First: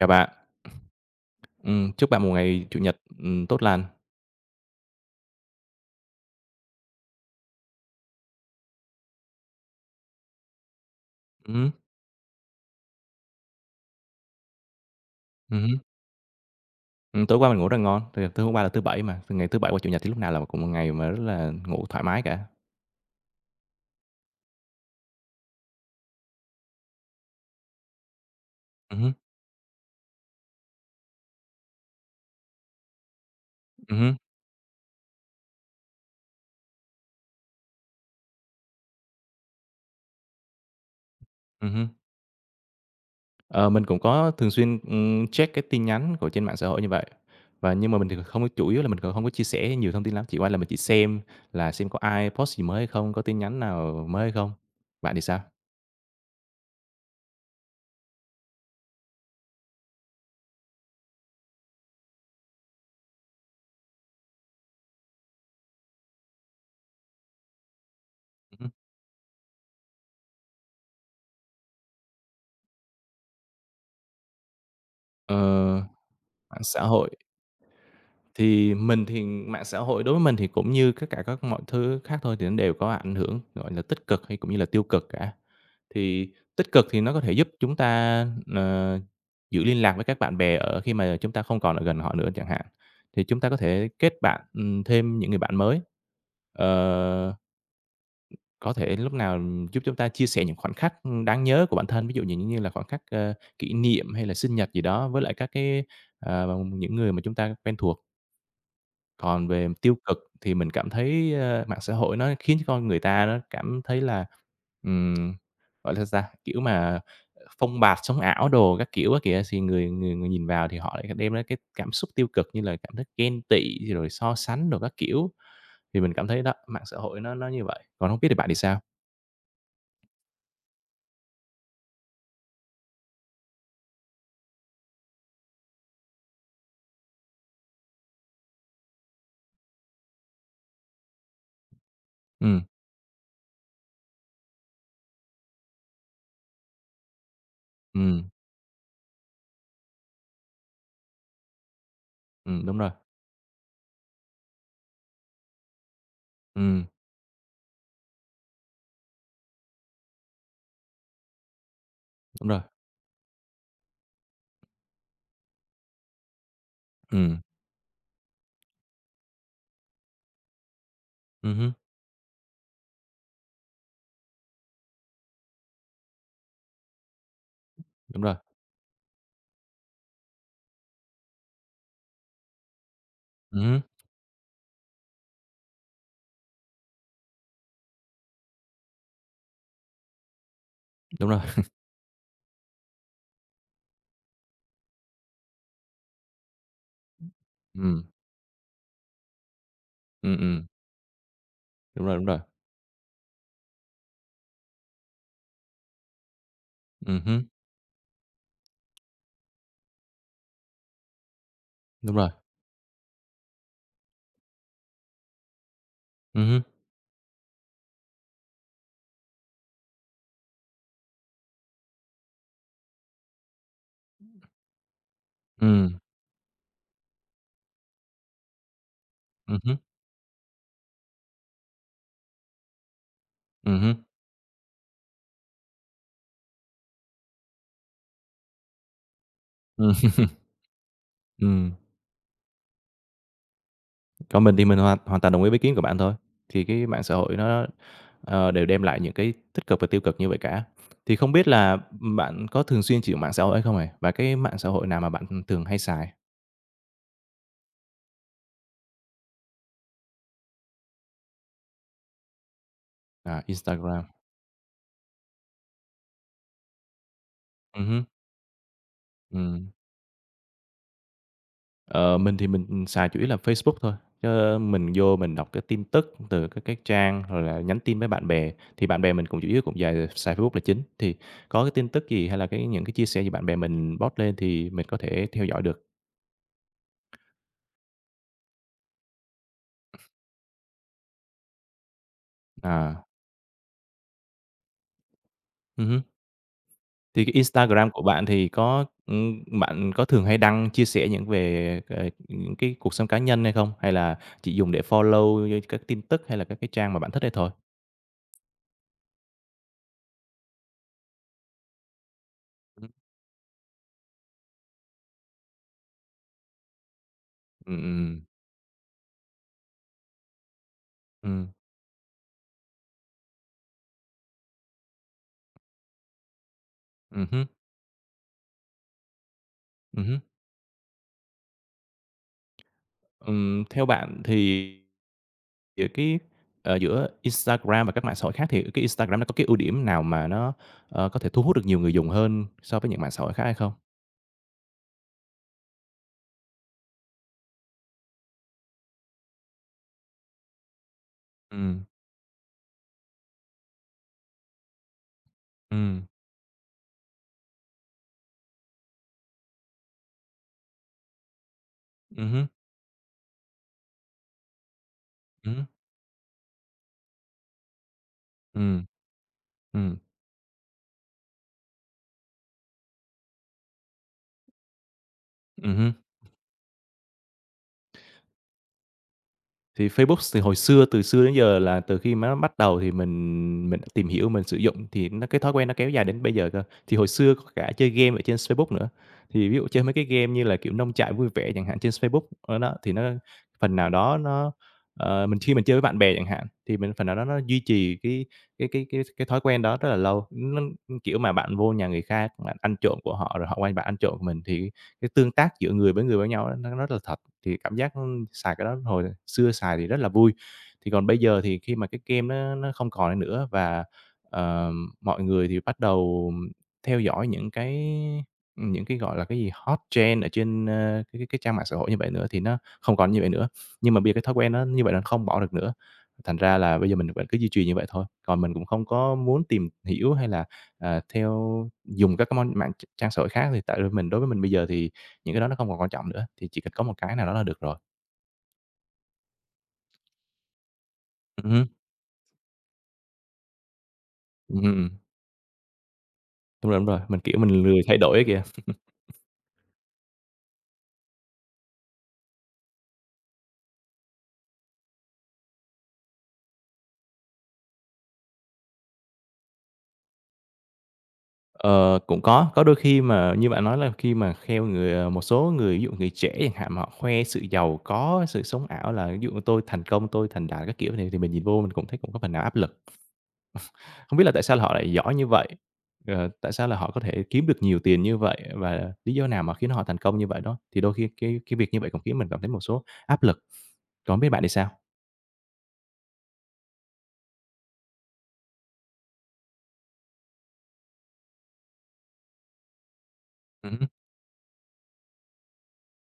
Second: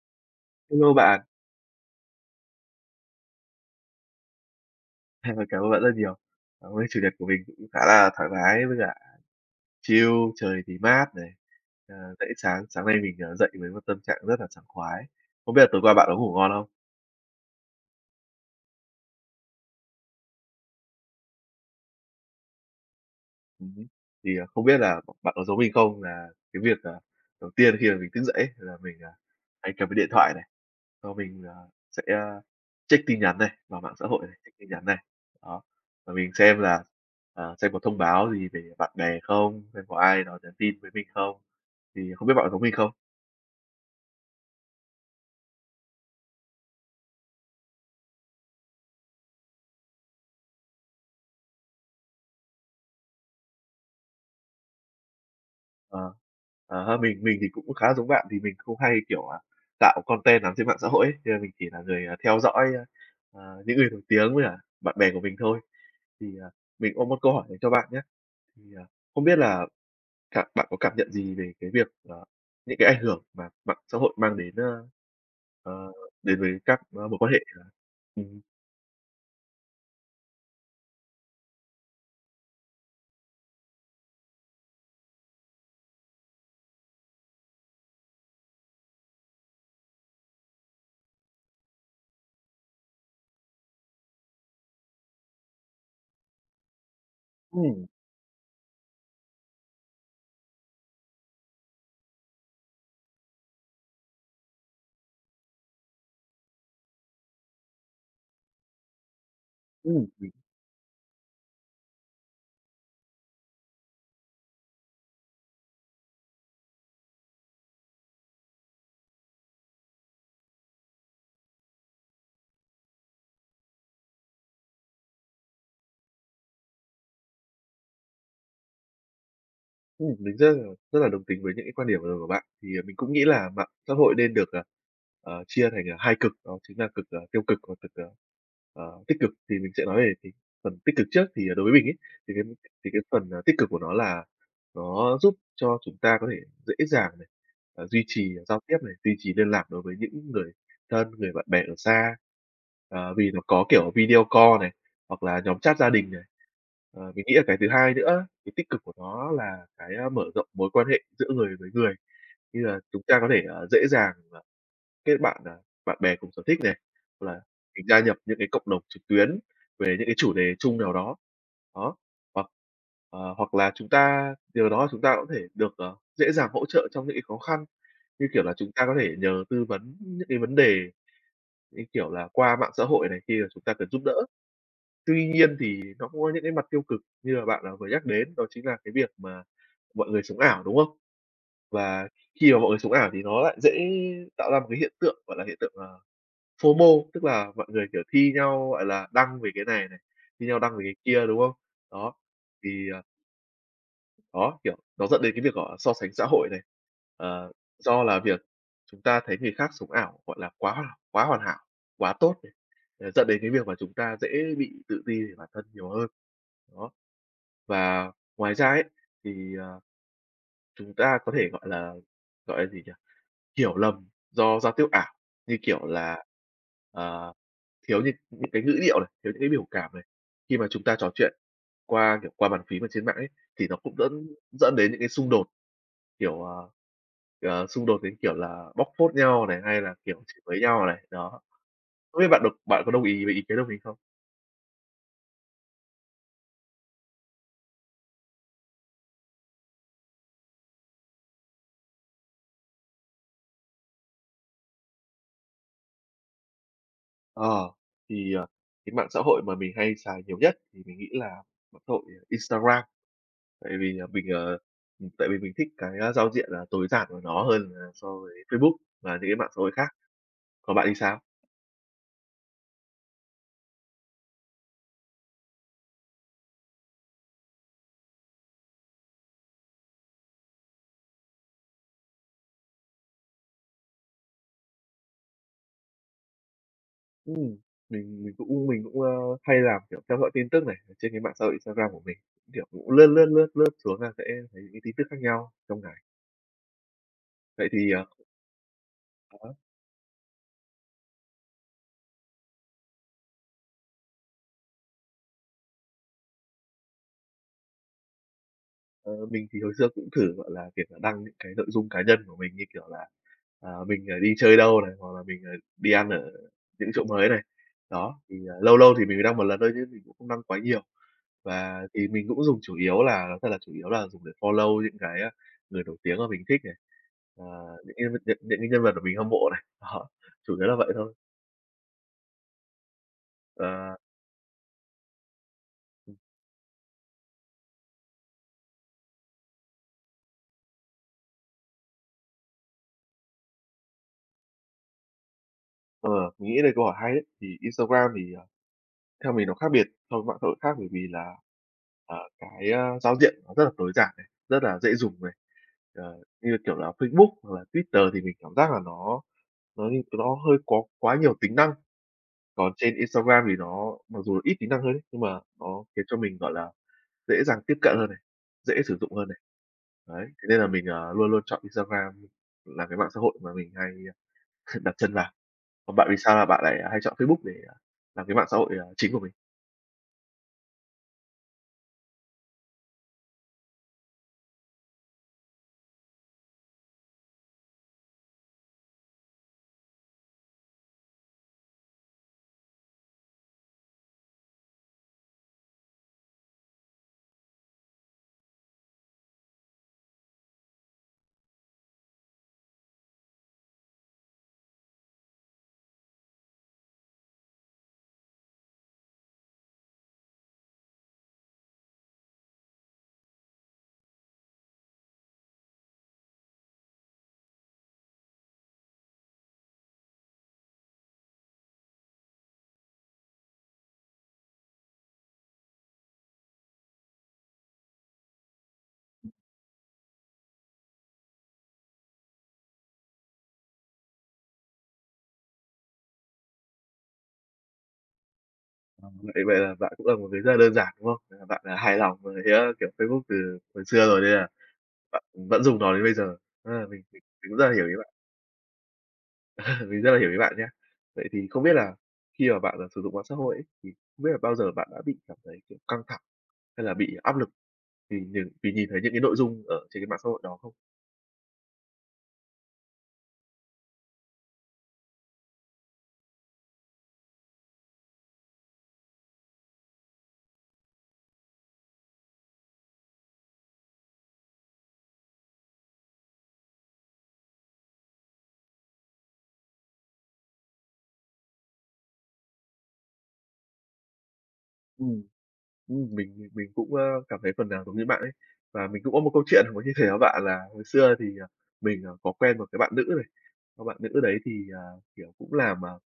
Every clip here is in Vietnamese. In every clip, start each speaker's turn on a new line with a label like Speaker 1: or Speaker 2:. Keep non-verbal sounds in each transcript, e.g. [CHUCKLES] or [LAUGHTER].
Speaker 1: Chào bạn.
Speaker 2: Hello bạn.
Speaker 1: Ừm, chúc bạn một ngày Chủ nhật, ừm, tốt lành.
Speaker 2: À, cảm ơn bạn rất nhiều. À, hôm nay Chủ nhật của mình cũng khá là thoải mái với cả chill, trời thì mát này,
Speaker 1: Ừm hưm.
Speaker 2: à, dậy sáng sáng nay mình, ờ, dậy với một tâm trạng rất là sảng khoái. Không
Speaker 1: Ừm
Speaker 2: biết là
Speaker 1: hưm.
Speaker 2: tối qua bạn có có ngủ ngon không?
Speaker 1: Ừm, tối qua mình ngủ rất ngon, tại vì tối hôm qua là thứ 7 mà, ngày thứ Bảy và Chủ nhật thì lúc nào là cũng một ngày mà rất là ngủ thoải mái cả.
Speaker 2: Ừm hứm. Thì, ờ, không biết là bạn có giống mình không nà cái việc, à, đầu tiên khi mà mình thức dậy ấy là mình,
Speaker 1: Ừm
Speaker 2: ờ,
Speaker 1: hưm.
Speaker 2: hay cầm cái điện thoại này, xong mình, ờ, sẽ, ơ, check tin nhắn này vào mạng
Speaker 1: Ừm
Speaker 2: xã
Speaker 1: hưm.
Speaker 2: hội này, check tin nhắn này. Đó, và mình xem là, ờ, xem có thông báo gì về bạn bè không, xem có ai đó nhắn tin với mình không.
Speaker 1: Ừm hưm.
Speaker 2: Thì không biết bạn có giống mình không?
Speaker 1: Ờ, mình cũng có thường xuyên, ừm, check cái tin nhắn của trên mạng xã hội như vậy, và nhưng mà mình thì không chủ yếu là mình còn hông có chia sẻ nhiều thông tin lắm, chỉ qua là mình chỉ xem là xem có ai post gì mới hay không, có tin nhắn nào mới hay không, bạn thì sao?
Speaker 2: Ờ, ờ ha, mình mình thì cũng khá là giống bạn vì mình không hay, kiểu, à, tạo content nắm trên mạng xã hội ấy. Cho nên mình chỉ là người, ờ, theo dõi, ơ, ờ, những người nổi tiếng, với cả bạn bè của mình thôi. Thì, à, mình có một câu hỏi dành cho bạn nhá.
Speaker 1: Ừm
Speaker 2: Thì,
Speaker 1: hưm.
Speaker 2: à, không biết là cảm bạn có cảm nhận gì về cái việc, ờ, những cái ảnh hưởng mà mạng xã hội mang đến, ơ,
Speaker 1: Ờ,
Speaker 2: ờ, đến với
Speaker 1: mạng
Speaker 2: các,
Speaker 1: xã
Speaker 2: ờ,
Speaker 1: hội.
Speaker 2: mối quan hệ ờ, ừm hứm.
Speaker 1: Thì mình thì mạng xã hội đối với mình thì cũng như các cả các mọi thứ khác thôi thì nó đều có ảnh hưởng, gọi nà, tích cực hay cũng như là tiêu cực cả. Thì tích cực thì nó có thể giúp chúng ta, ờ, giữ liên lạc với các bạn bè ở khi mà chúng ta không còn ở gần họ nữa chẳng hạn, thì chúng ta có thể kết bạn, ừm, thêm những người bạn mới, ờ,
Speaker 2: Ừm.
Speaker 1: có thể lúc nào giúp chúng ta chia sẻ những khoảnh khắc, ưm, đáng nhớ của bản thân, ví dụ nh những như là khoảnh khắc, ơ, kỷ niệm, hay là sinh nhật gì đó với lại các cái, à, những người mà chúng ta quen thuộc. Còn về mặt tiêu
Speaker 2: Ừm,
Speaker 1: cực
Speaker 2: mình
Speaker 1: thì mình cảm thấy, ờ, mạng xã hội nó khiến cho con người ta nó cảm thấy là, ừm, gọi là sao, kiểu mà phông bạt sống ảo đồ các kiểu á kìa, thì người người người nhìn vào thì họ lại đem ra cái cảm xúc tiêu cực, như là cảm thấy ghen tị, rồi so sánh đồ các kiểu. Thì mình cảm thấy đó mạng xã hội nó nó như vậy, còn hông biết thì bạn thì sao?
Speaker 2: Ừm, mình rất là rất là đồng tính với những cái quan điểm vừa rồi của bạn. Thì, à, mình cũng nghĩ là mạng xã hội nên được, ờ, ờ, chia thành, ờ, 2 cực, đó chính là cực, ờ, tiêu cực và cực, ờ, tích cực. Thì mình sẽ nói về thì phần tích cực trước thì đối với mình ấy, thì cái
Speaker 1: Ừm.
Speaker 2: thì cái phần, ờ, tích cực của nó là nó giúp cho chúng ta có thể dễ dàng này, ờ, duy
Speaker 1: Ừm.
Speaker 2: trì giao tiếp này, duy trì liên lạc đối với những người thân, người bạn bè ở xa.
Speaker 1: Ừm, đúng rồi.
Speaker 2: Ờ, vì nó có kiểu video call này, hoặc là nhóm chat gia đình này.
Speaker 1: Ừm.
Speaker 2: Ờ, mình nghĩ là cái thứ 2 nữa, cái tích cực của nó là cái, a, mở rộng mối quan hệ giữa người với người.
Speaker 1: Đúng
Speaker 2: Như
Speaker 1: rồi.
Speaker 2: là chúng ta có thể, ờ, dễ dàng, à, kết bạn, à, bạn bè cùng sở thích nè, hoặc
Speaker 1: Ừm.
Speaker 2: là mình gia nhập những cái cộng đồng trực tuyến về những cái chủ đề chung nào đó.
Speaker 1: Ừm hưm.
Speaker 2: Đó, hoặc, ờ, hoặc là chúng ta nhờ đó chúng ta cũng có thể được, ờ, dễ dàng hỗ trợ trong những cái khó khăn,
Speaker 1: Đúng
Speaker 2: như
Speaker 1: rồi.
Speaker 2: kiểu là, chúng ta có thể nhờ tư vấn những cái vấn đề như, kiểu là, qua mạng xã hội này kia và
Speaker 1: Ừm
Speaker 2: chúng ta
Speaker 1: hưm.
Speaker 2: cần giúp đỡ. Tuy nhiên thì nó cũng có những cái mặt tiêu cực như mà bạn, ờ, vừa nhắc đến, đó chính là cái việc mà mọi người sống ảo, đúng không?
Speaker 1: Đúng rồi. [CHUCKLES]
Speaker 2: Và khi mà mọi người sống ảo thì nó lại dễ tạo ra một cái hiện tượng, gọi là hiện tượng, ờ, FOMO tức là mọi người,
Speaker 1: Ừm.
Speaker 2: kiểu, thi nhau, gọi là, đăng về cái này này,
Speaker 1: Ừm,
Speaker 2: thi nhau
Speaker 1: ừm.
Speaker 2: đăng về cái kia, đúng không?
Speaker 1: Đúng
Speaker 2: Đó,
Speaker 1: rồi, đúng rồi.
Speaker 2: thì, ờ Đó, kiểu, nó dẫn đến cái việc [UNINTELLIGIBLE] so sánh xã hội này.
Speaker 1: Ừm hứm.
Speaker 2: Ờ, do là việc chúng ta thấy người khác sống ảo, gọi là, quá ảo, quá hoàn hảo, quá
Speaker 1: Đúng rồi.
Speaker 2: tốt này, dẫn đến cái việc mà chúng ta dễ bị tự ti về bản thân nhiều hơn.
Speaker 1: Ừm hứm.
Speaker 2: Đó. Và ngoài ra ấy, thì, ờ, chúng ta có thể, gọi là, gọi là gì nhỉ, hiểu lầm do giao tiếp ảo, như kiểu
Speaker 1: Ừm.
Speaker 2: là, ờ, thiếu những những cái ngữ điệu này, thiếu những cái
Speaker 1: Ừm
Speaker 2: biểu
Speaker 1: hứm.
Speaker 2: cảm này. Khi mà chúng ta trò chuyện qua, kiểu, qua bàn phím ở trên mạng ấy, thì nó
Speaker 1: Ừm
Speaker 2: cũng
Speaker 1: hứm.
Speaker 2: đẫn dẫn đến những cái xung đột, kiểu, ờ, ờ, xung đột đến, kiểu là, bóc phốt nhau này, hay
Speaker 1: Ừm.
Speaker 2: là, kiểu, chửi bới nhau này. Đó.
Speaker 1: Ừm.
Speaker 2: Không biết bạn đồng bạn có đồng ý với ý kiến của mình không?
Speaker 1: Còn mình thì mình hoàn hoàn toàn đồng ý với kiến của bạn thôi. Thì cái mạng xã hội nó, ờ, đều đem lại những cái tích cực và tiêu cực như vậy cả. Thì không biết là bạn có thường xuyên chịu mạng xã hội hay không này? Và cái mạng xã hội nào mà bạn, hừm, thường hay xài?
Speaker 2: Ờ. Thì, ờ, cái mạng xã hội mà mình hay xài nhiều nhất thì mình nghĩ là mạng xã hội Instagram.
Speaker 1: À,
Speaker 2: Tại vì
Speaker 1: Instagram.
Speaker 2: mình ờ, ừm, tại vì mình thích cái, a, giao diện là tối giản của nó hơn
Speaker 1: Ừm hứm.
Speaker 2: so với Facebook và những cái mạng xã
Speaker 1: Ừm.
Speaker 2: hội khác. Còn bạn thì sao?
Speaker 1: Ờ, mình thì mình xài chủ yếu là Facebook thôi. Chứ mình vô mình đọc cái tin tức từ các cái trang, rồi là nhắn tin với bạn bè, thì bạn bè mình cũng chủ yếu cũng dài xài Facebook là chính. Thì có cái tin tức gì hay là cái những cái chia sẻ gì bạn bè mình post lên thì mình có thể theo dõi được.
Speaker 2: Ừm, mình mình cũng mình cũng, ơ, hay làm, kiểu, theo dõi tin tức này trên cái mạng xã hội Instagram của mình. Kiểu cũng
Speaker 1: À.
Speaker 2: lướt, lướt, lướt, lướt xuống là sẽ thấy các tin tức khác nhau trong
Speaker 1: Ừm hứm.
Speaker 2: ngày.
Speaker 1: Thì cái
Speaker 2: Vậy
Speaker 1: Instagram
Speaker 2: thì,
Speaker 1: của
Speaker 2: ờ
Speaker 1: bạn thì có,
Speaker 2: Ờ
Speaker 1: ừm,
Speaker 2: há.
Speaker 1: bạn có thường hay đăng chia sẻ những về, ờ, ờ, cái cuộc sống cá nhân hay không? Hay là chỉ dùng để follow như các tin tức hay là các cái trang mà bạn thích ấy thôi?
Speaker 2: Ờ, mình thì hồi xưa cũng thử, gọi là, việc là đăng những cái nội dung cá nhân của mình, như kiểu
Speaker 1: Ừm.
Speaker 2: là, à, mình, à, đi chơi đâu này, hoặc là mình, à, đi ăn ở những chỗ mới này.
Speaker 1: Ừm, ừm.
Speaker 2: Đó, thì lâu lâu thì mình mới đăng một lần thôi chứ mình cũng không đăng quá nhiều.
Speaker 1: Ừm.
Speaker 2: Và thì mình cũng dùng chủ yếu là thật là chủ yếu là dùng để follow những cái, a, người nổi tiếng mà mình thích này,
Speaker 1: Ừm
Speaker 2: ờ,
Speaker 1: hứm.
Speaker 2: những cái nhân những cái nhân vật mà mình hâm mộ này.
Speaker 1: Ừm
Speaker 2: Đó,
Speaker 1: hứm.
Speaker 2: chủ yếu là vậy thôi.
Speaker 1: Ừm, theo
Speaker 2: Ờ.
Speaker 1: bạn thì giữa
Speaker 2: Ừm.
Speaker 1: cái, à, giữa Instagram và các mạng xã hội khác thì cái Instagram nó có cái ưu điểm nào mà nó, ờ, có thể thu hút được nhiều người dùng hơn so với những mạng xã hội khác hay không?
Speaker 2: Ờ, mình nghĩ đây câu hỏi hay ấy. Thì Instagram thì, ờ, theo mình, nó khác biệt so với mạng xã hội khác bởi vì là,
Speaker 1: Ừm.
Speaker 2: à, cái, a, giao diện nó rất là tối giản này, rất là dễ dùng này.
Speaker 1: Ừm.
Speaker 2: Ờ, như, kiểu là, Facebook hoặc là Twitter thì mình cảm giác là nó nó như nó hơi có quá nhiều tính năng,
Speaker 1: Ừm hứm.
Speaker 2: còn trên Instagram thì nó mặc dù là ít tính năng hơn ấy, nhưng mà
Speaker 1: Ừm hứm.
Speaker 2: nó khiến cho mình, gọi là, dễ dàng tiếp cận hơn này, dễ
Speaker 1: Ừm.
Speaker 2: sử dụng hơn này,
Speaker 1: Ừm.
Speaker 2: đấy. Thế nên là mình, ờ, luôn luôn chọn Instagram là cái mạng xã hội mà mình hay [CHUCKLES] đặt chân vào.
Speaker 1: Ừm hứm.
Speaker 2: Còn bạn, vì sao mà bạn lại hay chọn Facebook để làm cái mạng xã hội, à, chính của mình?
Speaker 1: Thì Facebook thì hồi xưa từ xưa đến giờ là từ khi mà nó bắt đầu thì mình mình đã tìm hiểu, mình sử dụng, thì nó cái thói quen nó kéo dài đến bây giờ cơ. Thì hồi xưa có cả chơi game ở trên Facebook nữa, thì ví dụ chơi mấy cái game như là, kiểu, Nông trại vui vẻ chẳng hạn trên Facebook, ờ, đó, thì nó phần nào đó nó ờ, mình khi mình chơi với bạn bè chẳng hạn thì mình phần nào đó nó duy trì cái cái cái cái cái thói quen đó rất là lâu. Nó, kiểu, mà bạn vô nhà người khác, bạn ăn trộm của họ, rồi họ qua bạn ăn trộm mình, thì cái tương tác giữa người với người với nhau ấy, nó rất là thật, thì cảm giác nó, xài cái đó hồi xưa xài thì rất là vui. Thì còn bây giờ thì khi mà cái game nó nó không còn ấy nữa và, ờ, mọi người thì bắt đầu theo dõi những cái những cái, gọi là, cái gì, hot trend ở trên, ơ, cái cái cái trang mạng xã hội như vậy nữa thì nó không còn như vậy nữa. Nhưng mà bây giờ cái thói quen nó như vậy là không bỏ được nữa, thành ra là bây giờ mình vẫn cứ duy trì như vậy thôi, còn mình cũng không có muốn tìm hiểu hay là, à, theo dùng các cái món mạng tr trang xã hội khác thì tại vì mình đối với mình bây giờ thì những cái đó nó không còn quan trọng nữa, thì chỉ cần có một cái nào đó là được rồi.
Speaker 2: À, vậy vậy là bạn cũng là một người rất là đơn giản, đúng không? À,
Speaker 1: Ừm
Speaker 2: bạn,
Speaker 1: hứm.
Speaker 2: à, hài lòng với, a, kiểu, Facebook từ hồi xưa rồi nên là
Speaker 1: Ừm, ừm, ừm.
Speaker 2: bạn, ừm, vẫn dùng nó đến bây giờ,
Speaker 1: Đúng
Speaker 2: a,
Speaker 1: rồi, đúng rồi.
Speaker 2: mình
Speaker 1: Mình,
Speaker 2: mình
Speaker 1: kiểu,
Speaker 2: mình cũng
Speaker 1: mình
Speaker 2: rất là
Speaker 1: lười
Speaker 2: hiểu ý
Speaker 1: thay
Speaker 2: bạn.
Speaker 1: đổi á kìa. [CHUCKLES]
Speaker 2: À, mình rất là hiểu ý bạn nhá. Vậy thì không biết là khi mà bạn, à, sử dụng mạng xã hội ấy, thì không biết là bao giờ bạn đã bị cảm thấy, kiểu, căng thẳng, hay là bị áp lực vì vì vì nhìn thấy những cái nội dung ở trên cái mạng xã hội đó không?
Speaker 1: Ờ, cũng có, có đôi khi mà như bạn nói là khi mà kheo người à, một số người ví dụ người trẻ chẳng hạn mà họ khoe sự giàu có, sự sống ảo là ví dụ như tôi thành công, tôi thành đạt các kiểu, thì thì mình nhìn vô mình cũng thấy cũng có phần nào áp lực. [CHUCKLES] Hông biết là tại sao họ lại giỏi như vậy, ờ, tại sao là họ có thể kiếm được nhiều tiền như vậy, và lý do nào mà khiến họ thành công như vậy đó, thì đôi khi cái cái việc như vậy cũng khiến mình cảm thấy một số áp lực. Còn hông biết bạn thì sao?
Speaker 2: Ừm, ừm, mình mình cũng, a, cảm thấy phần nào giống như bạn ấy. Và mình cũng có 1 câu chuyện [UNINTELLIGIBLE] muốn chia sẻ với bạn là hồi xưa thì, ờ, mình, ờ, có quen 1 cái bạn nữ này,
Speaker 1: Ừm
Speaker 2: cái
Speaker 1: hứm.
Speaker 2: bạn nữ đấy thì, à, kiểu, cũng làm, à, [TSK]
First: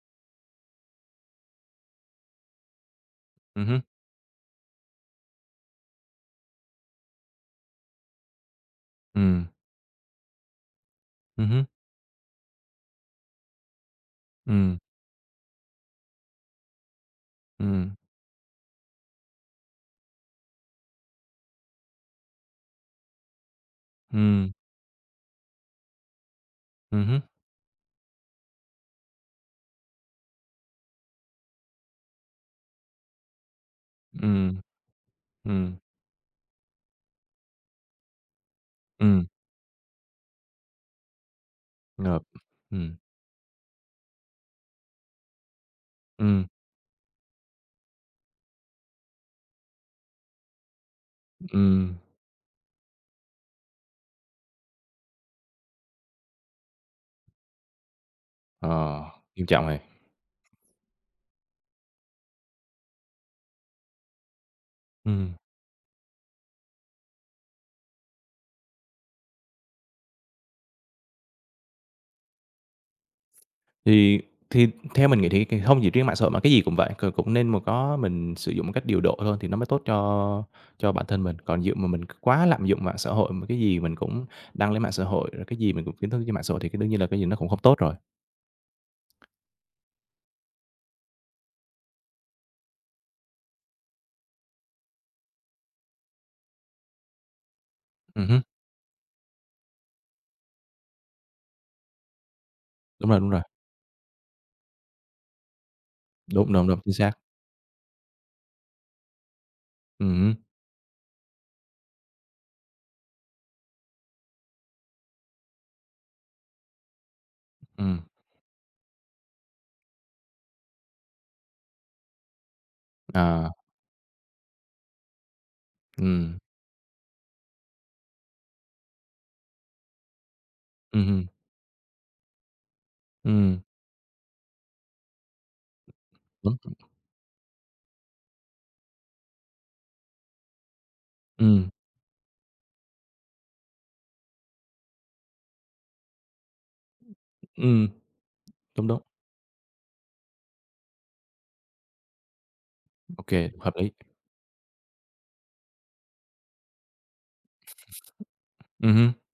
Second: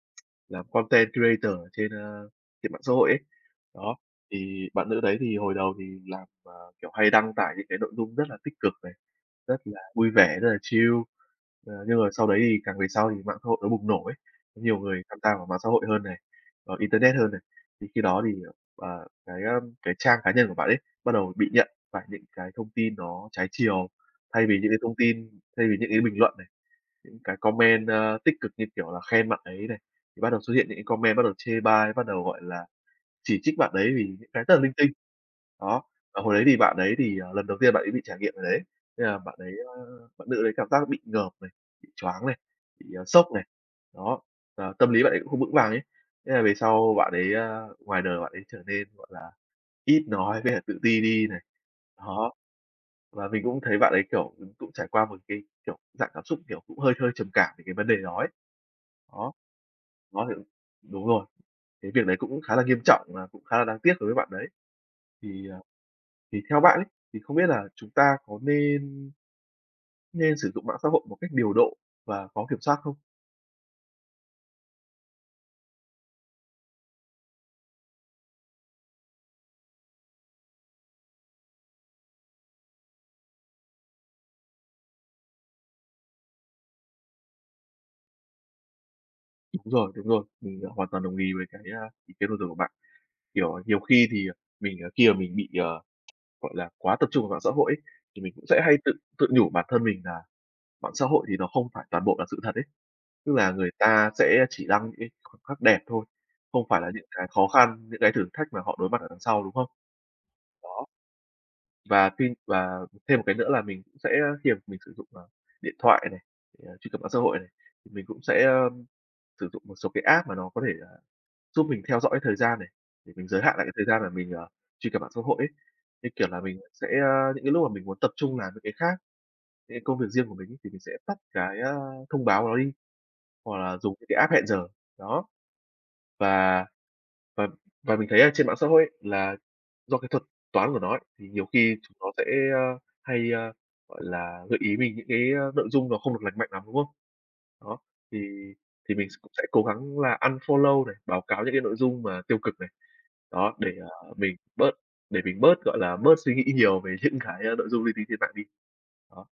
Speaker 2: làm content creator ở trên, ơ, trên mạng xã hội ấy.
Speaker 1: Ừm hứm.
Speaker 2: Đó, thì bạn nữ đấy thì hồi đầu thì làm, ờ, kiểu, hay đăng tải những cái nội dung rất là tích cực này,
Speaker 1: Ừm.
Speaker 2: rất là vui vẻ, rất là chill,
Speaker 1: Ừm hứm.
Speaker 2: ờ, nhưng mà sau đấy thì càng về sau thì mạng xã hội nó bùng nổ ấy, nhiều
Speaker 1: Ừm.
Speaker 2: người tham gia vào mạng xã hội hơn này, ờ, internet hơn này. Thì
Speaker 1: Ừm.
Speaker 2: khi đó thì, ờ, à, cái, a, cái trang cá nhân của bạn ấy bắt đầu bị nhận phải những cái thông tin nó trái chiều, thay
Speaker 1: Ừm.
Speaker 2: vì những cái thông tin thay vì những cái bình luận này,
Speaker 1: Ừm
Speaker 2: những
Speaker 1: hứm.
Speaker 2: cái comment, a, tích cực như, kiểu là, khen bạn ấy này, thì bắt đầu xuất hiện những cái comment bắt đầu chê bai, bắt đầu, gọi là, chỉ trích bạn đấy vì những cái rất
Speaker 1: Ừm.
Speaker 2: là linh tinh.
Speaker 1: Ừm.
Speaker 2: Đó, mà hồi đấy thì bạn ấy thì, à, lần đầu tiên bạn ấy bị trải nghiệm cái đấy, thế là
Speaker 1: Ừm.
Speaker 2: bạn ấy a, bạn nữ đấy cảm giác nó bị ngợp này, bị
Speaker 1: Ngợp,
Speaker 2: choáng này, bị,
Speaker 1: ừm.
Speaker 2: à, sốc này, đó, ờ, tâm lý bạn ấy cũng không vững vàng ấy, thế là
Speaker 1: Ừm.
Speaker 2: về sau bạn ấy a, ngoài đời bạn ấy trở nên, gọi là, ít nói với cả tự ti đi này.
Speaker 1: Ừm.
Speaker 2: Đó, và mình cũng thấy bạn ấy, kiểu, ừm, cũng trải qua 1 cái, kiểu, dạng cảm xúc, kiểu, cũng hơi hơi trầm cảm về cái vấn đề đó ấy.
Speaker 1: Ờ,
Speaker 2: Đó,
Speaker 1: nghiêm trọng này.
Speaker 2: đó thì đúng rồi, cái việc đấy cũng khá là nghiêm trọng và cũng khá là đáng tiếc đối với bạn đấy.
Speaker 1: Ừm.
Speaker 2: Thì, ờ, thì theo bạn ấy, thì không biết là chúng ta có nên nên sử dụng mạng xã hội một cách điều độ và có kiểm soát không?
Speaker 1: Thì thì theo mình nghĩ thì thì hông chỉ riêng mạng xã hội mà cái gì cũng vậy, c cũng nên mà có mình sử dụng một cách điều độ thôi thì nó mới tốt cho cho bản thân mình. Còn vụ mà mình quá lạm dụng mạng xã hội mà cái gì mình cũng đăng lên mạng xã hội, rồi cái gì mình cũng [UNINTELLIGIBLE] trên mạng xã hội thì cái đương nhiên là cái gì nó cũng hông tốt rồi.
Speaker 2: Đúng rồi, đúng rồi. Mình, à, hoàn toàn đồng ý với cái, a, ý kiến vừa rồi của bạn. Kiểu, nhiều khi thì, à, mình, à, khi mà mình bị, à, gọi là, quá tập trung vào mạng xã hội ấy, thì
Speaker 1: Ừm
Speaker 2: mình
Speaker 1: hứm.
Speaker 2: cũng sẽ hay tự tự nhủ bản thân mình là mạng xã hội thì nó không phải toàn bộ là sự thật ấy.
Speaker 1: Đúng rồi, đúng
Speaker 2: Tức
Speaker 1: rồi.
Speaker 2: là người ta sẽ chỉ đăng những cái khoảnh khắc đẹp thôi,
Speaker 1: Đúng,
Speaker 2: không
Speaker 1: đúng, đúng,
Speaker 2: phải là
Speaker 1: chính
Speaker 2: những
Speaker 1: xác.
Speaker 2: cái khó khăn, những cái thử thách mà họ đối mặt ở đằng sau, đúng không?
Speaker 1: Ừm hứm.
Speaker 2: Đó. Và tin và thêm một cái nữa là mình cũng sẽ khi mình sử dụng, ờ, điện thoại này, để, à, truy cập mạng xã hội này, thì
Speaker 1: Ừm.
Speaker 2: mình cũng sẽ, ờm, sử dụng một số cái app mà nó có thể là giúp mình theo dõi thời gian này, để mình giới
Speaker 1: Ờ.
Speaker 2: hạn lại cái thời gian mà mình, ờ, truy cập mạng xã hội ấy. Như, kiểu,
Speaker 1: Ừm.
Speaker 2: là mình sẽ, ơ những cái lúc mà mình muốn tập trung làm mấy cái khác, cái công việc riêng của mình ấy, thì mình sẽ
Speaker 1: Ừm
Speaker 2: tắt
Speaker 1: hưm.
Speaker 2: cái, a, thông báo của nó đi, hoặc
Speaker 1: Ừm.
Speaker 2: là dùng những cái app hẹn giờ, đó. Và
Speaker 1: [UNINTELLIGIBLE]
Speaker 2: và và mình thấy ở trên mạng xã hội ấy, là do cái thuật toán của nó ấy, thì nhiều
Speaker 1: Ừm.
Speaker 2: khi chúng nó sẽ, ơ, hay, ơ, gọi là, gợi ý mình những cái, ơ, nội dung nó không được lành mạnh lắm, đúng không? Đó.
Speaker 1: Ừm.
Speaker 2: Thì
Speaker 1: Đúng,
Speaker 2: thì
Speaker 1: đúng.
Speaker 2: mình cũng sẽ cố gắng là unfollow này, báo cáo những cái nội dung mà tiêu cực này,
Speaker 1: Ô kê,
Speaker 2: đó. Để,
Speaker 1: hợp
Speaker 2: à,
Speaker 1: lý.
Speaker 2: mình bớt để mình bớt, gọi là, bớt suy nghĩ nhiều về những cái, ơ, nội dung linh tinh trên mạng đi,
Speaker 1: Ừm hứm.
Speaker 2: đó.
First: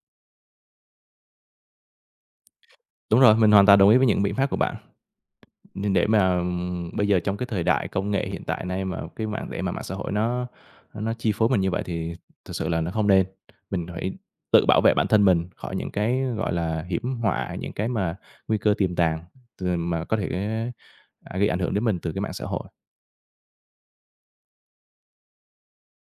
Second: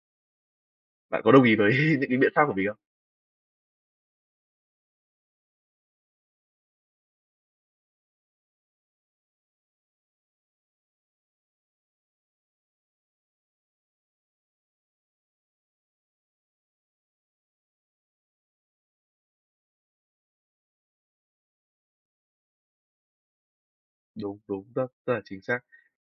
Speaker 2: Bạn có đồng ý với [CHUCKLES] những cái biện pháp của mình không?
Speaker 1: Đúng rồi, mình hoàn toàn đồng ý với những biện pháp của bạn, đ để mà bây giờ trong cái thời đại công nghệ hiện tại nay mà cái mạng để mà mạng xã hội nó nó chi phối mình như vậy thì thực sự là nó không nên. Mình phải tự bảo vệ bản thân mình khỏi những cái, gọi là, hiểm họa, những cái mà nguy cơ tiềm tàng t mà có thể gây ảnh hưởng đến mình từ cái mạng xã hội.
Speaker 2: Đúng, đúng, rất rất là chính xác.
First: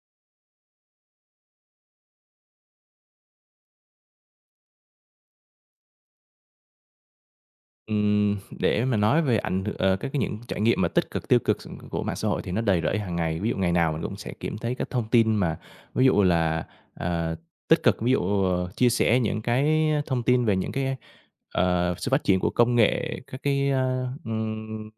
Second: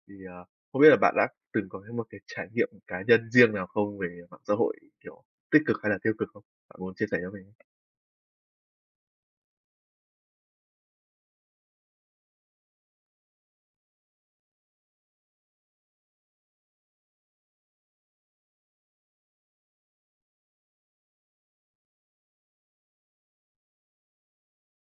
Speaker 2: Thì, ờ, không biết là bạn đã từng có cái một cái trải nghiệm cá nhân riêng nào không, về mạng xã hội, kiểu, tích cực hay là tiêu cực không? Bạn muốn chia sẻ cho mình không?
Speaker 1: Ừm, để mà nói về ảnh hưởng ờ, các cái những trải nghiệm mà tích cực tiêu cực s của mạng xã hội thì nó đầy rẫy hàng ngày. Ví dụ ngày nào mình cũng sẽ kiểm thấy các thông tin mà ví dụ là, ờ, tích cực ví dụ chia sẻ những cái, ơ, thông tin về những cái, ờ, sự phát triển của công nghệ, các cái, ờ, ừm,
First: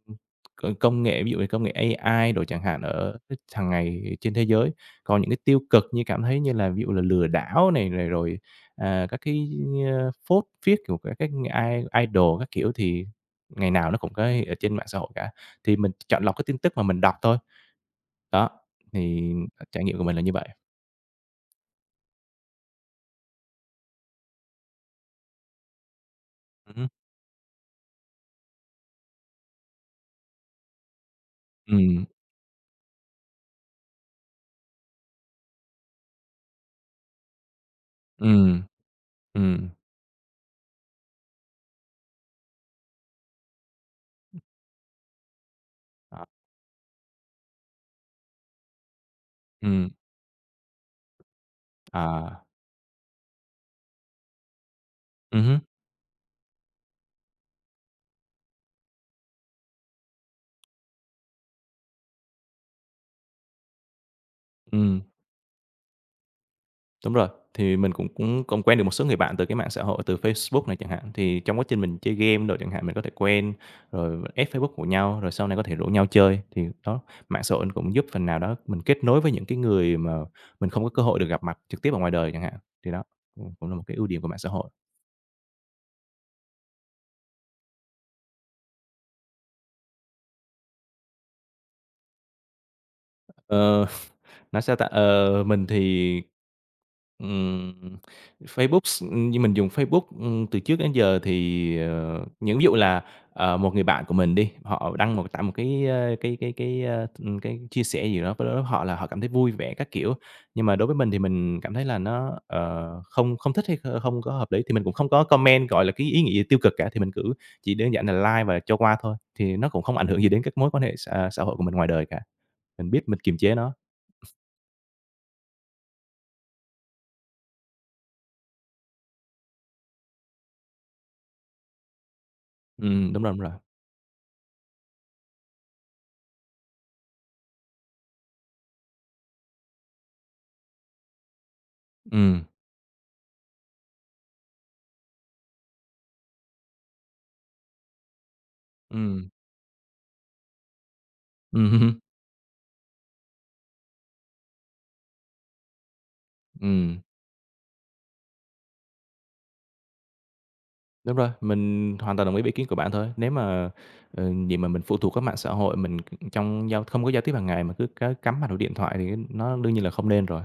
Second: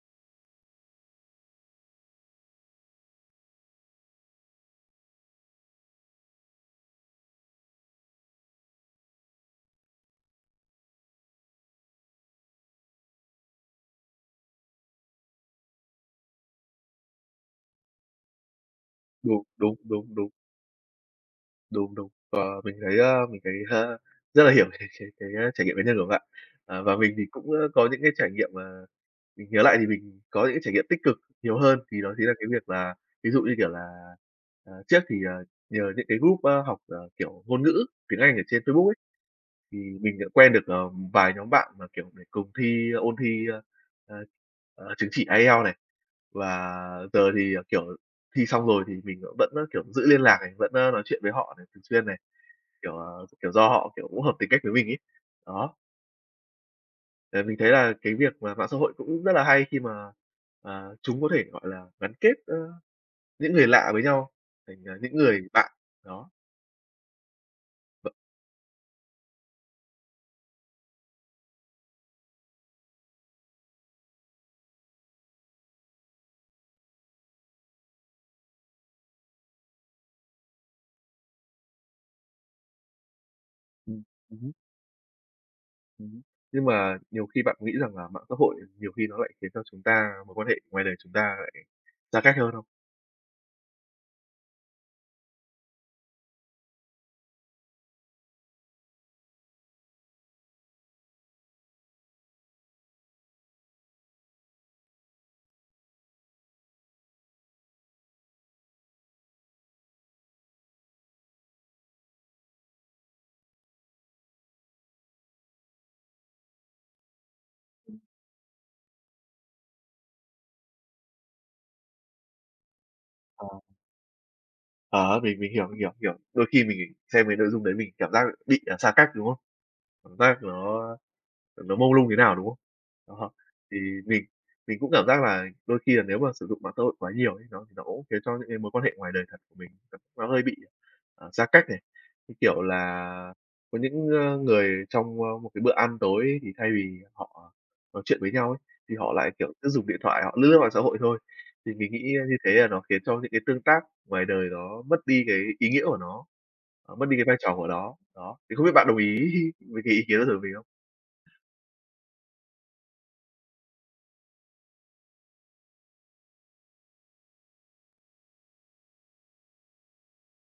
Speaker 1: c công nghệ ví dụ như công nghệ AI đồ chẳng hạn ở hàng ngày trên thế giới. Còn những cái tiêu cực như cảm thấy như là ví dụ là lừa đảo này, rồi, à, các cái, ơ, phốt phiếc của các cái i idol các kiểu, thì ngày nào nó cũng có ở trên mạng xã hội cả. Thì mình chọn lọc cái tin tức mà mình đọc thôi. Đó, thì
Speaker 2: Đúng, đúng,
Speaker 1: trải nghiệm của
Speaker 2: đúng,
Speaker 1: mình là
Speaker 2: đúng.
Speaker 1: như vậy.
Speaker 2: Đúng, đúng. À, mình thấy, à, mình thấy, à, rất là hiểu cái cái cái, ơ, trải nghiệm cá nhân của bạn.
Speaker 1: Ừm
Speaker 2: À,
Speaker 1: hứm.
Speaker 2: và mình thì cũng, ơ, có những cái trải nghiệm mà mình nhớ lại thì mình có những cái trải nghiệm tích cực nhiều hơn. Thì
Speaker 1: Ừm.
Speaker 2: đó chính là cái việc là ví dụ như, kiểu là, ờ, trước thì, ờ, nhờ những cái group, à, học, ờ, kiểu, ngôn ngữ tiếng Anh ở
Speaker 1: Ừm,
Speaker 2: trên Facebook ấy,
Speaker 1: ừm.
Speaker 2: thì mình đã quen được, ờ, vài nhóm bạn mà, kiểu, để cùng thi ôn thi, à, à,
Speaker 1: Ừm.
Speaker 2: à, chứng chỉ IELTS này.
Speaker 1: Đó.
Speaker 2: Và giờ thì, ờ, kiểu, thi xong rồi thì mình vẫn vẫn, kiểu,
Speaker 1: Ừm.
Speaker 2: giữ liên lạc này, vẫn, ơ, nói chuyện với họ này, thường xuyên này,
Speaker 1: À.
Speaker 2: kiểu, ờ, kiểu do họ, kiểu, cũng hợp tính cách với mình ấy.
Speaker 1: Ừm hứm.
Speaker 2: Đó. Ờ, mình thấy là cái việc mà mạng xã hội cũng rất là hay khi mà, à, chúng có thể, gọi là, gắn kết, ơ, những người lạ với nhau thành, à,
Speaker 1: Ừm.
Speaker 2: những người bạn, đó.
Speaker 1: Đúng rồi, thì mình cũng
Speaker 2: [UNINTELLIGIBLE]
Speaker 1: cũng cũng quen được một số người bạn từ cái mạng xã hội từ Facebook này chẳng hạn. Thì trong quá trình mình chơi game đồ chẳng hạn, mình có thể quen rồi add Facebook của nhau, rồi sau này có thể rủ nhau chơi. Thì đó, mạng xã hội nó cũng giúp phần nào đó mình kết nối với những cái người mà mình không có cơ hội được gặp mặt trực tiếp ở ngoài đời chẳng hạn, thì đó, ừm, cũng là một cái
Speaker 2: Ừm,
Speaker 1: ưu điểm của mạng
Speaker 2: ừm
Speaker 1: xã
Speaker 2: hứm.
Speaker 1: hội.
Speaker 2: Ừm hứm, nhưng mà nhiều khi bạn nghĩ rằng là mạng xã hội nhiều khi nó lại khiến cho chúng ta mối quan hệ ngoài đời chúng ta lại xa cách hơn không?
Speaker 1: Ờ, [CHUCKLES] nói sao ta? Ờ, mình thì, ừm, Facebook s như mình dùng Facebook, ừm, từ trước đến giờ thì, ờ, những ví dụ là, ờ, một người bạn của mình đi, họ đăng một tải một cái, ơ, cái cái cái, ơ, ừm, cái chia sẻ gì đó với họ là họ cảm thấy vui vẻ các kiểu. Nhưng mà đối với mình thì mình cảm thấy là nó, ờ, không không thích hay không có hợp lý thì mình cũng không có comment, gọi là, cái ý nghĩ gì tiêu cực cả, thì mình cứ chỉ đơn
Speaker 2: Ừm.
Speaker 1: giản là like và cho qua thôi. Thì nó cũng không ảnh hưởng gì đến các mối quan hệ xã xã hội của mình ngoài đời cả, mình biết mình kiềm
Speaker 2: Ờ.
Speaker 1: chế nó. [CHUCKLES]
Speaker 2: Ờ, mình mình hiểu, mình hiểu, hiểu. Đôi khi mình xem cái nội dung đấy mình cảm giác bị là xa cách, đúng không? Cảm giác nó nó mông lung thế nào, đúng không?
Speaker 1: Ừm,
Speaker 2: À
Speaker 1: đúng
Speaker 2: ha.
Speaker 1: rồi, đúng rồi.
Speaker 2: Thì mình mình cũng cảm giác là đôi khi là nếu mà sử dụng mạng xã hội quá nhiều ấy, nó nó cũng khiến cho những cái mối quan hệ ngoài đời thật của mình nó hơi bị, ờ, xa cách này. Như
Speaker 1: Ừm.
Speaker 2: kiểu là có những, ơ, người trong, ơ, một cái bữa ăn tối thì thay vì họ nói chuyện với nhau ấy, thì họ
Speaker 1: Ừm.
Speaker 2: lại, kiểu, cứ dùng điện thoại, họ lướt lướt mạng xã hội thôi.
Speaker 1: Ừm
Speaker 2: Thì mình nghĩ
Speaker 1: hưm.
Speaker 2: như thế là nó khiến cho những cái tương tác ngoài đời nó mất đi cái ý nghĩa của nó,
Speaker 1: Ừm.
Speaker 2: mất đi cái vai trò của nó. Đó, thì không biết bạn đồng ý với cái ý kiến đó của mình không?
Speaker 1: Đúng rồi, mình hoàn toàn đồng ý với ý kiến của bạn thôi. Nếu mà, ờ, gì mà mình phụ thuộc hết mạng xã hội mình trong giao không có giao tiếp hàng ngày mà cứ c cắm mặt vào điện thoại thì nó đương nhiên là không nên rồi.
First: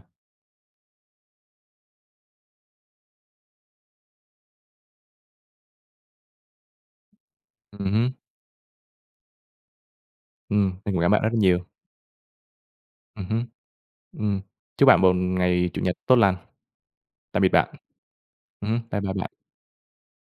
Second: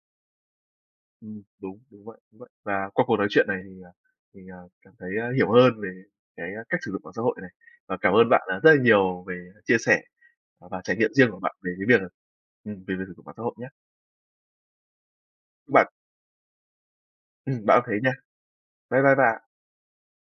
Speaker 2: Ừm, đúng, đúng vậy, đúng vậy. Và qua cuộc nói chuyện này thì, à thì, à, cảm thấy, a, hiểu hơn về cái cách sử dụng mạng xã hội này.
Speaker 1: Ừm
Speaker 2: Và
Speaker 1: hưm.
Speaker 2: cảm ơn bạn rất, à, nhiều về chia sẻ
Speaker 1: Ừm,
Speaker 2: và
Speaker 1: mình
Speaker 2: trải
Speaker 1: cũng cảm ơn
Speaker 2: nghiệm
Speaker 1: bạn rất
Speaker 2: riêng của
Speaker 1: là
Speaker 2: bạn
Speaker 1: nhiều.
Speaker 2: về cái việc là ừm, về việc sử
Speaker 1: Ừm
Speaker 2: dụng mạng
Speaker 1: hưm,
Speaker 2: xã hội nhá.
Speaker 1: ừm, chúc bạn một ngày Chủ
Speaker 2: Bạn
Speaker 1: nhật tốt lành. Tạm biệt
Speaker 2: Ừm,
Speaker 1: bạn.
Speaker 2: bạn cũng thế nha,
Speaker 1: Ừm, bye
Speaker 2: bye
Speaker 1: byei
Speaker 2: bye
Speaker 1: bạn.
Speaker 2: bạn.